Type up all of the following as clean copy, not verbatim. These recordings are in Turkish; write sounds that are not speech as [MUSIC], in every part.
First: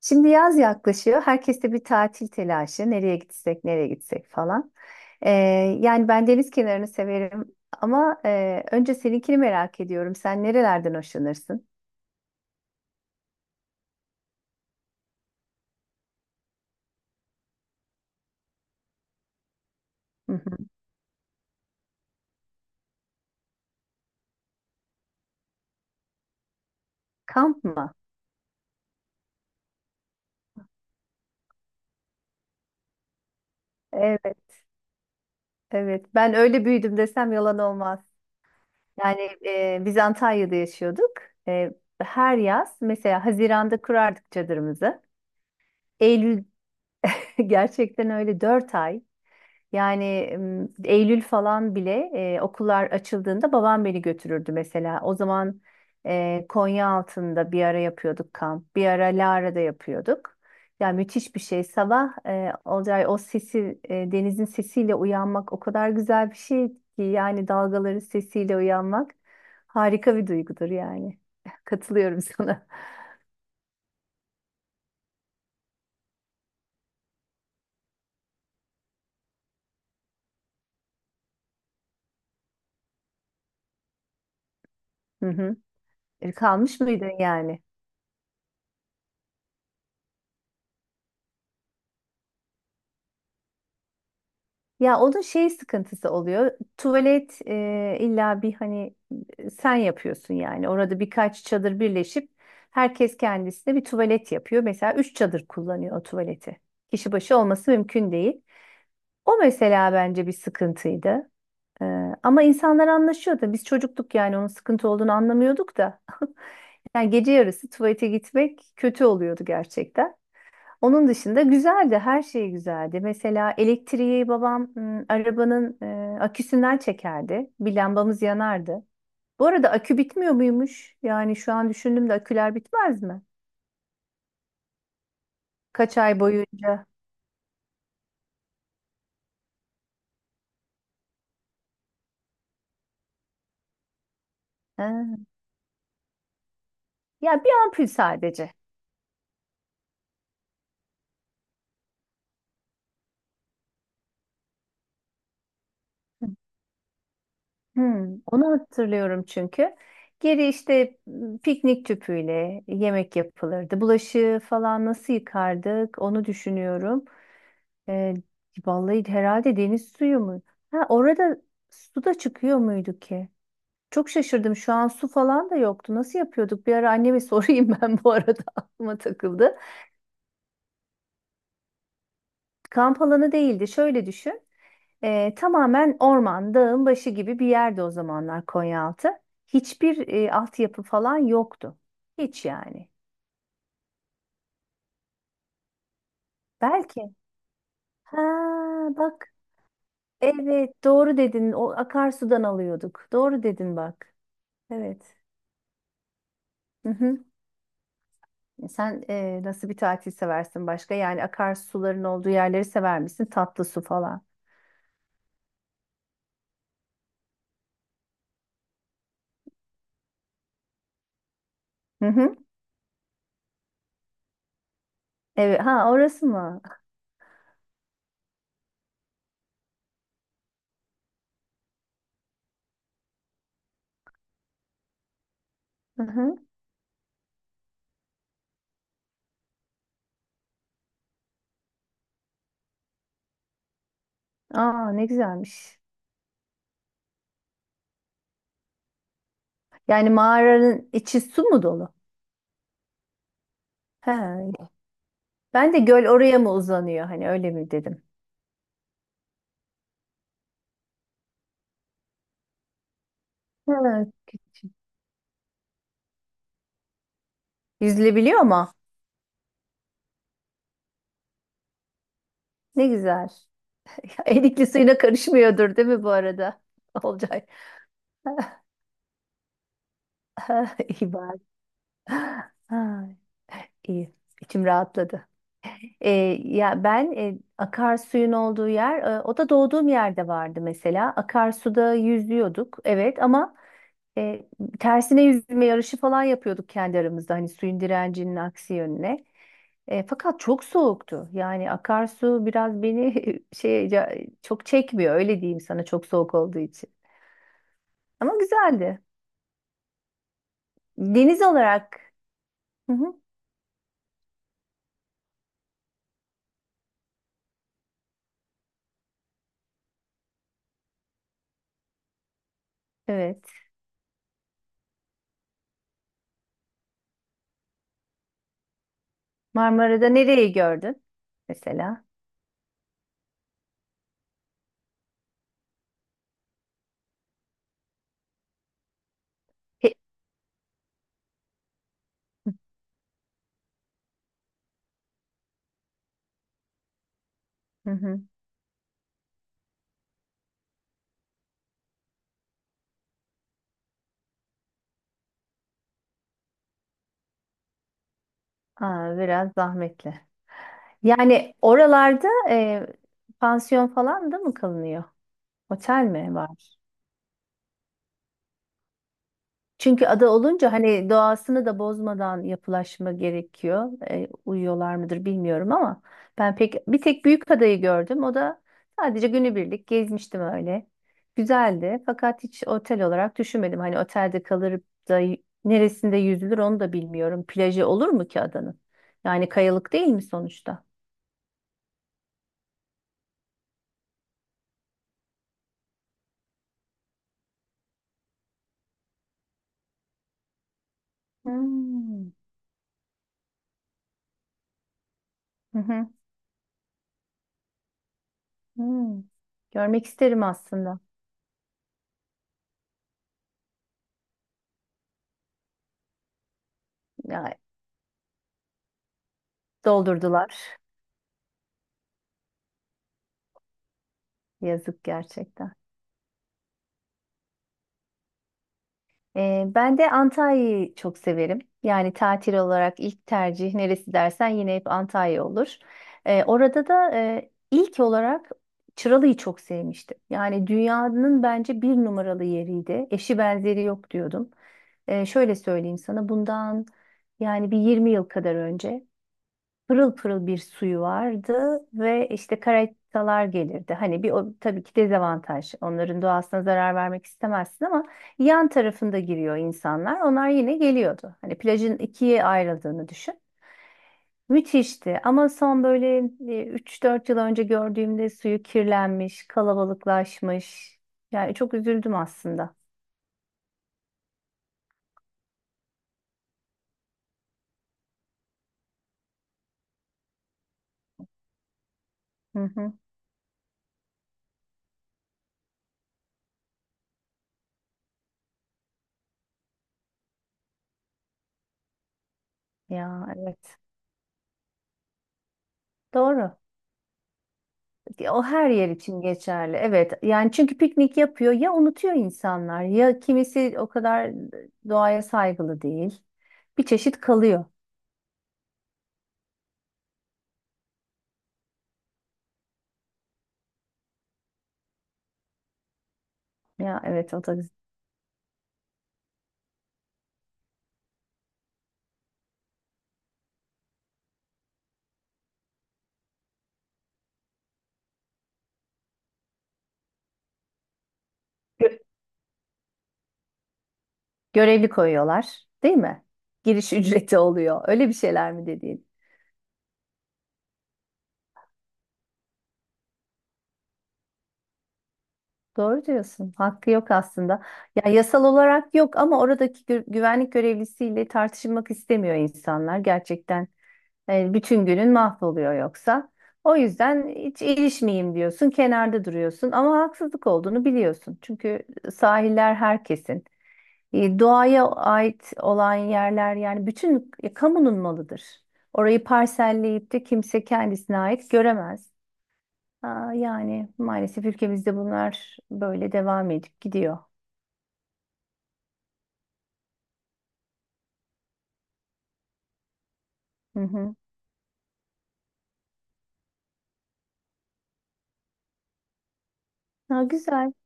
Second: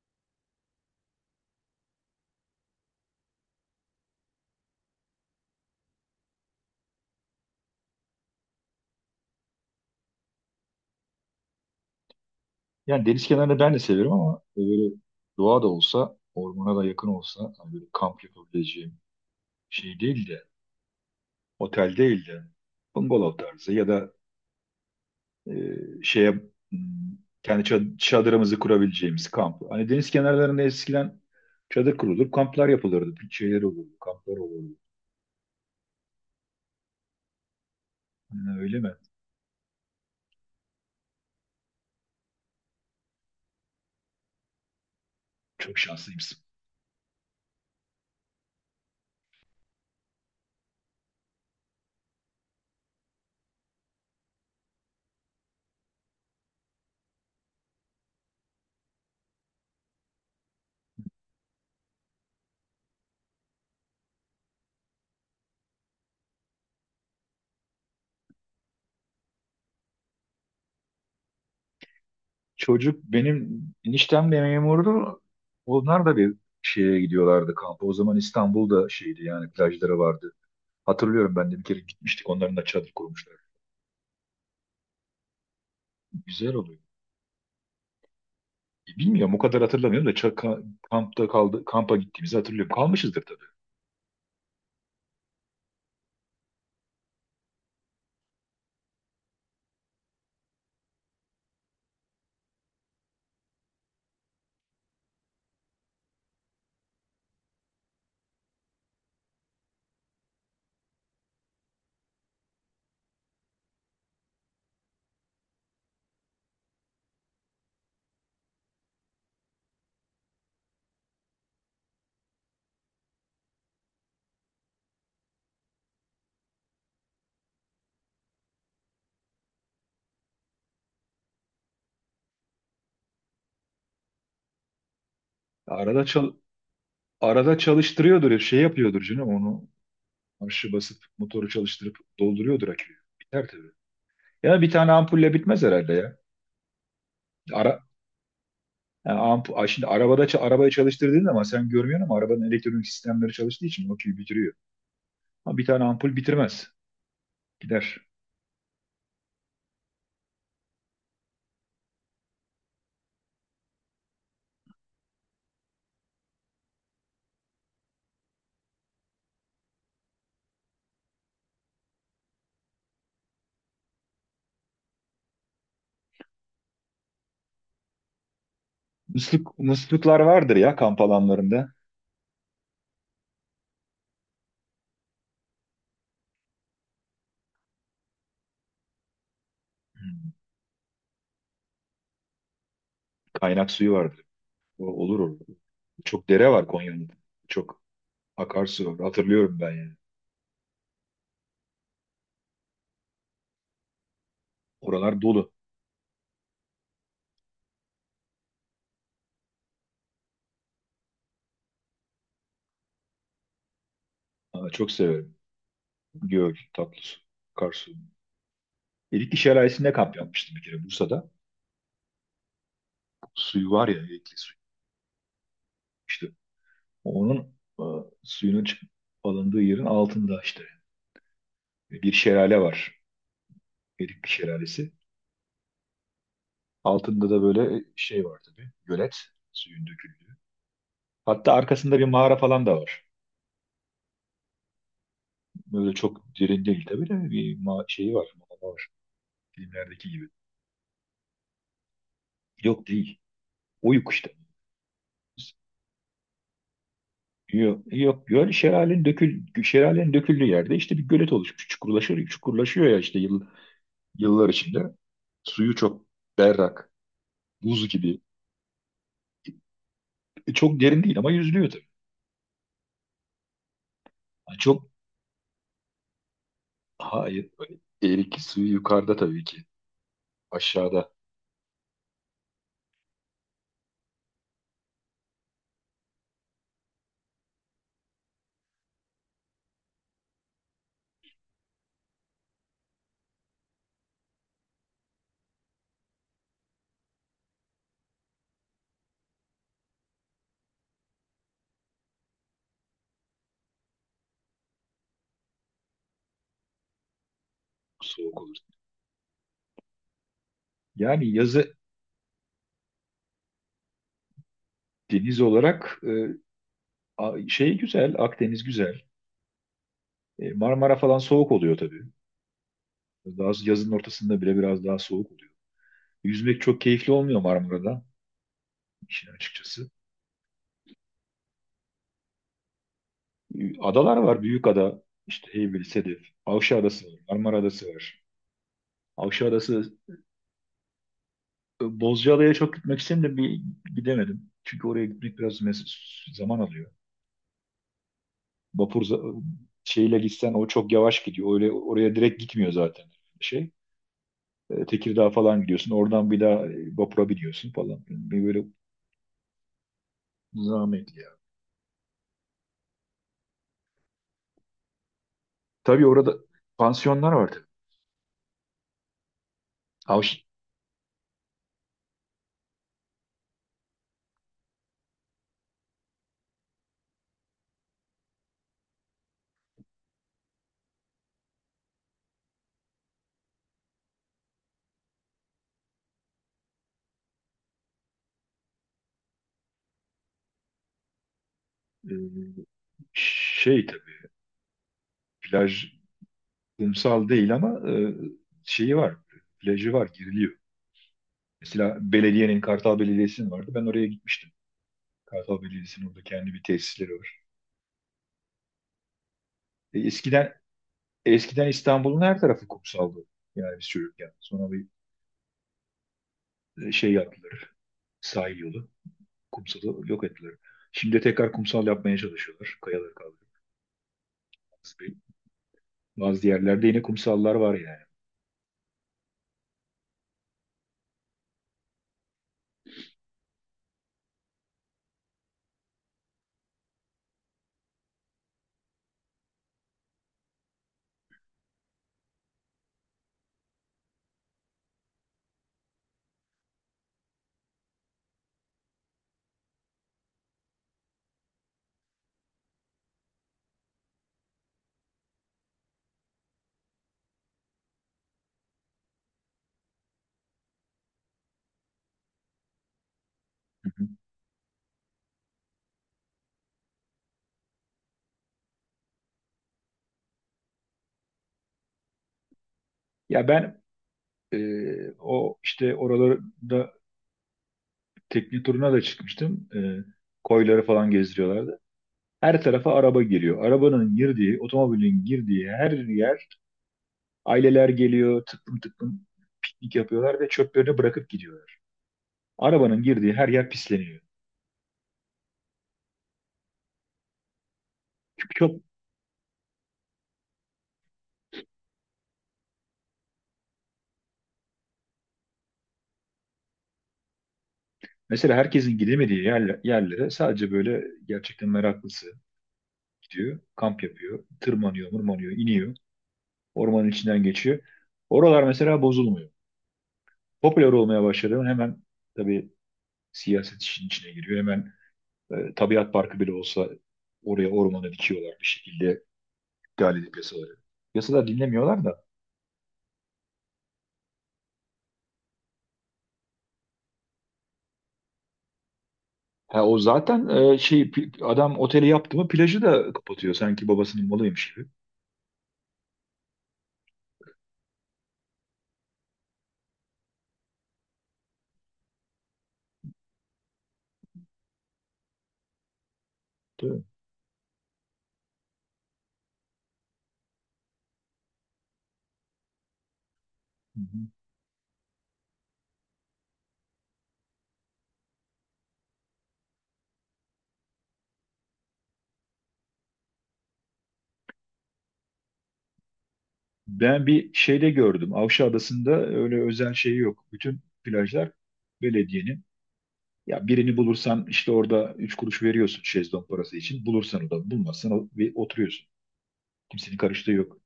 Şimdi yaz yaklaşıyor. Herkeste bir tatil telaşı. Nereye gitsek, nereye gitsek falan. Ee, yani ben deniz kenarını severim ama önce seninkini merak ediyorum. Sen nerelerden hoşlanırsın? Yani deniz kenarını ben de severim ama böyle doğa da olsa, ormana da yakın olsa hani böyle kamp yapabileceğim şey değil Hı de, hı. otel değil de bungalov tarzı ya da e, şeye hmm, kendi Kamp mı? Çadırımızı kurabileceğimiz kamp. Hani deniz kenarlarında eskiden çadır kurulur, kamplar yapılırdı, bir şeyler olurdu, kamplar Evet, olurdu. evet. Ben öyle büyüdüm desem yalan olmaz. Yani öyle mi? Yani biz Antalya'da yaşıyorduk. E, her yaz mesela Haziran'da kurardık çadırımızı. Çok şanslıymışsın. Eylül [LAUGHS] gerçekten öyle 4 ay. Yani Eylül falan bile okullar açıldığında babam beni götürürdü mesela. O zaman Konya altında bir ara yapıyorduk kamp, bir ara Lara'da yapıyorduk. Ya müthiş bir şey. Sabah Olcay o sesi, denizin sesiyle uyanmak o kadar güzel bir şey ki yani dalgaların sesiyle uyanmak harika bir duygudur yani. [LAUGHS] Katılıyorum sana. Çocuk benim eniştem de memurdu. Onlar da bir şeye gidiyorlardı kampa. O zaman İstanbul'da şeydi yani plajları vardı. Hatırlıyorum ben de bir kere gitmiştik. Onların da çadır kurmuşlar. Hı hı. E, Güzel oluyor. Kalmış mıydın yani? Bilmiyorum o kadar hatırlamıyorum da kampta kaldı kampa gittiğimizi hatırlıyorum. Kalmışızdır tabii. Ya onun şey sıkıntısı oluyor. Tuvalet illa bir hani sen yapıyorsun yani. Orada birkaç çadır birleşip herkes kendisine bir tuvalet yapıyor. Mesela üç çadır kullanıyor o tuvaleti. Kişi başı olması mümkün değil. O mesela bence bir sıkıntıydı. E, ama insanlar anlaşıyordu. Biz çocuktuk yani onun sıkıntı olduğunu anlamıyorduk da. [LAUGHS] Yani gece yarısı tuvalete gitmek kötü oluyordu gerçekten. Onun dışında güzeldi, her şey güzeldi. Mesela elektriği babam arabanın aküsünden çekerdi. Bir lambamız yanardı. Bu arada akü bitmiyor muymuş? Yani şu an düşündüm de aküler bitmez mi? Kaç Arada ay çal boyunca? Arada çalıştırıyordur ya, şey yapıyordur canım onu, marşı basıp motoru çalıştırıp dolduruyordur aküyü. Biter tabii. Ya bir tane Ha. ampulle bitmez herhalde ya. Ya bir Ara ampul sadece. yani ay, şimdi arabada arabayı çalıştırdığın zaman sen görmüyorsun ama arabanın elektronik sistemleri çalıştığı için aküyü bitiriyor. Ama bir tane ampul bitirmez. Gider. Onu hatırlıyorum çünkü. Geri işte piknik tüpüyle yemek yapılırdı. Bulaşığı falan nasıl yıkardık onu düşünüyorum. Ee, vallahi herhalde deniz suyu mu? Ha, orada su da çıkıyor muydu ki? Çok şaşırdım. Şu an su falan da yoktu. Nasıl yapıyorduk? Bir ara anneme [LAUGHS] sorayım ben bu arada aklıma Musluk, takıldı. musluklar vardır ya kamp alanlarında. Kamp alanı değildi. Şöyle düşün. Tamamen orman, dağın başı gibi bir yerde o zamanlar Konyaaltı. Hiçbir altyapı falan yoktu. Hiç yani. Kaynak suyu vardı. O olur orada. Çok dere var Konya'nın. Belki. Çok Ha akarsu var. bak. Hatırlıyorum ben yani. Evet doğru dedin. O akarsudan alıyorduk. Doğru dedin bak. Evet. Oralar dolu. Hı. Sen nasıl bir tatil seversin başka? Yani akarsuların olduğu yerleri sever misin? Tatlı su falan. Ha, çok severim. Göl, tatlı su, akarsu. Erikli Şelalesi'nde kamp yapmıştım bir kere Bursa'da. Hı hı. Suyu var ya Erikli suyu. Evet. Ha İşte orası mı? onun e, suyunun alındığı yerin altında işte bir şelale var. Erikli Şelalesi. Hı hı. Altında da böyle şey var tabii. Gölet, suyun döküldüğü. Hatta arkasında bir mağara falan da var. Aa ne güzelmiş. Böyle çok derin değil tabii de bir ma şeyi var, mağara var, filmlerdeki Yani gibi. mağaranın içi su mu dolu? Yok değil. He. Oyuk işte. Ben de göl oraya mı uzanıyor? Hani öyle mi Yok, dedim. yok göl, şelalenin döküldüğü yerde işte bir gölet oluşmuş. Çukurlaşıyor, çukurlaşıyor ya işte Evet. yıllar içinde. Suyu çok berrak, buz gibi. Yüzülebiliyor mu? Çok derin değil ama yüzülüyor tabii. Ne güzel. [LAUGHS] Ha, Erikli çok suyuna karışmıyordur değil mi bu arada? [LAUGHS] Olcay. hayır. Eriki suyu yukarıda tabii ki. [LAUGHS] Aşağıda İyi bari. Ha, iyi. İçim rahatladı. E, ya ben akarsuyun olduğu yer, o da doğduğum yerde vardı mesela. Akarsuda yüzüyorduk, evet ama e, tersine yüzme yarışı falan yapıyorduk kendi aramızda, hani suyun direncinin aksi yönüne. Fakat çok soğuktu. Yani akarsu biraz beni [LAUGHS] çok çekmiyor, öyle diyeyim sana çok soğuk olduğu için. Ama soğuk olur. güzeldi. Yani Deniz yazı olarak, hı hı, deniz olarak, şey güzel, Akdeniz güzel. Marmara falan soğuk oluyor tabii. evet. Daha yazın ortasında bile biraz daha soğuk. Yüzmek çok keyifli olmuyor Marmara'da, işin açıkçası. Marmara'da nereyi gördün mesela? Adalar var. Büyük ada. İşte Heybeli, Sedef. Avşa Adası var. Marmara Adası var. Avşa He- Adası Bozcaada'ya çok gitmek istedim de bir gidemedim. Çünkü oraya gitmek biraz zaman alıyor. Hı hı. Vapur za- şeyle gitsen o çok yavaş gidiyor. Öyle oraya direkt gitmiyor zaten şey. Tekirdağ falan gidiyorsun. Oradan bir daha vapura biniyorsun falan. Bir böyle Aa, biraz zahmetli. zahmetli ya. Yani oralarda pansiyon falan da mı kalınıyor? Otel Tabii orada mi var? pansiyonlar var tabii. Çünkü ada Avş- olunca hani doğasını da bozmadan yapılaşma gerekiyor. Uyuyorlar mıdır bilmiyorum ama ben pek bir tek büyük adayı gördüm. O da sadece günübirlik gezmiştim öyle. Güzeldi fakat hiç otel olarak düşünmedim. Hani otelde kalır da neresinde yüzülür onu da bilmiyorum. Plajı olur mu ki adanın? Yani kayalık değil mi sonuçta? e, şey tabii plaj, kumsal değil ama, şeyi var, plajı var, giriliyor. Mesela Hmm. belediyenin, Kartal Belediyesi'nin vardı. Ben oraya gitmiştim. Kartal Hı Belediyesi'nin hı. orada kendi bir tesisleri var. Hmm, E, Görmek isterim eskiden aslında. eskiden İstanbul'un her tarafı kumsaldı. Yani biz çocukken. Sonra bir şey Ya, yaptılar. Sahil yolu. Kumsalı yok ettiler. doldurdular. Şimdi tekrar kumsal yapmaya çalışıyorlar, kayaları kaldırıp. Yazık Bazı, gerçekten. bazı yerlerde yine kumsallar var yani. Ben de Antalya'yı çok severim. Yani tatil olarak ilk tercih neresi dersen yine hep Antalya olur. Orada da ilk olarak Çıralı'yı çok sevmiştim. Yani dünyanın bence bir numaralı yeriydi. Eşi benzeri yok diyordum. Şöyle söyleyeyim sana bundan yani bir 20 yıl kadar önce. Pırıl pırıl bir suyu vardı ve işte karatalar gelirdi. Hani bir o tabii ki dezavantaj. Onların doğasına zarar vermek istemezsin ama yan tarafında giriyor insanlar. Onlar yine geliyordu. Hani plajın ikiye ayrıldığını düşün. Hı hı. Müthişti ama son böyle 3-4 yıl önce gördüğümde suyu kirlenmiş, kalabalıklaşmış. Yani çok üzüldüm aslında. Ya ben o işte oralarda tekne turuna da çıkmıştım. Koyları falan gezdiriyorlardı. Her Hı hı. tarafa araba geliyor. Arabanın girdiği, otomobilin girdiği her yer aileler geliyor, tıklım tıklım piknik yapıyorlar ve çöplerini bırakıp gidiyorlar. Arabanın Ya girdiği her yer evet. pisleniyor. Doğru. Ya o her Çok yer için geçerli. Evet. Yani çünkü piknik yapıyor ya unutuyor insanlar ya kimisi o kadar doğaya saygılı değil. Bir çeşit kalıyor. mesela herkesin gidemediği yerlere sadece böyle gerçekten meraklısı gidiyor, kamp yapıyor, tırmanıyor, mırmanıyor, iniyor, Ya ormanın evet içinden o da geçiyor. Oralar mesela bozulmuyor. Popüler olmaya başladı mı, hemen tabii siyaset işin içine giriyor. Hemen tabiat parkı bile olsa oraya ormana dikiyorlar bir şekilde, iptal edip yasaları. Yasalar gö- dinlemiyorlar da. görevli koyuyorlar, değil mi? Giriş [LAUGHS] ücreti oluyor. Öyle bir şeyler mi dediğin? Ha, o zaten adam oteli yaptı mı plajı da kapatıyor, sanki babasının malıymış gibi. Doğru diyorsun. Hakkı yok aslında. Ya yasal olarak yok ama oradaki güvenlik görevlisiyle tartışmak istemiyor insanlar gerçekten. Bütün günün mahvoluyor yoksa. O Değil mi? yüzden hiç ilişmeyeyim diyorsun, kenarda duruyorsun ama haksızlık olduğunu biliyorsun. Çünkü sahiller herkesin. Hı hı. Doğaya ait olan yerler yani bütün kamunun malıdır. Orayı parselleyip de kimse kendisine ait göremez. Aa, yani maalesef ülkemizde bunlar böyle devam edip gidiyor. Ben bir şeyde gördüm. Avşa Adası'nda öyle özel şey yok. Bütün plajlar belediyenin. Ya Hı birini hı. bulursan işte orada 3 kuruş veriyorsun şezlong parası için. Bulursan, o da bulmazsan ve oturuyorsun. Kimsenin Ha, karıştığı güzel yok.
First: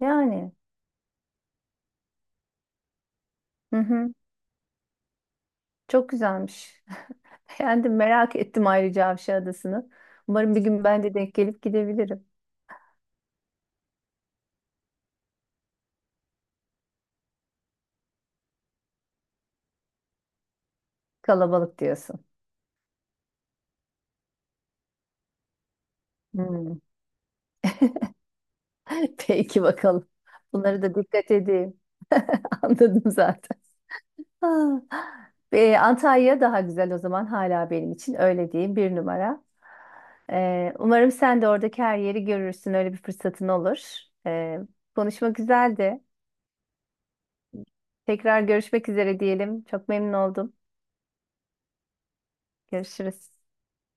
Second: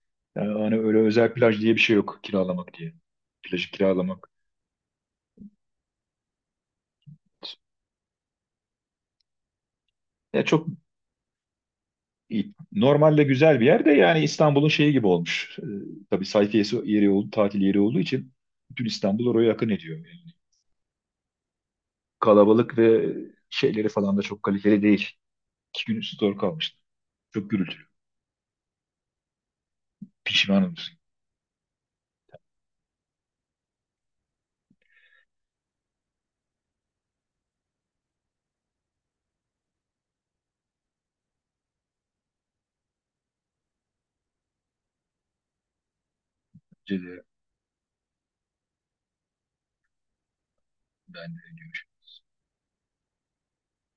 yani. Yani hani öyle özel plaj diye bir şey yok, kiralamak diye. Plajı Hı hı. kiralamak Çok güzelmiş. [LAUGHS] Beğendim. Merak ettim ayrıca Avşa Adası'nı. Ya Umarım bir çok gün ben de denk gelip gidebilirim. iyi. Normalde güzel bir yer de yani İstanbul'un şeyi gibi olmuş. Tabii sayfiyesi yeri oldu, tatil yeri olduğu için bütün İstanbul oraya yakın ediyor. Yani Kalabalık diyorsun. kalabalık ve şeyleri falan da çok kaliteli değil. İki gün üstü doğru kalmıştı. Hmm. Çok gürültülü. [LAUGHS] Peki bakalım. Pişmanım. Bunları da dikkat edeyim. [LAUGHS] Anladım zaten. Ha. Antalya daha güzel o zaman hala benim için öyle diyeyim bir numara. Umarım sen de oradaki her yeri görürsün. Öyle bir fırsatın olur. Ee, konuşma güzeldi. Önce de Tekrar görüşmek üzere diyelim. Çok memnun oldum. ben de Görüşürüz.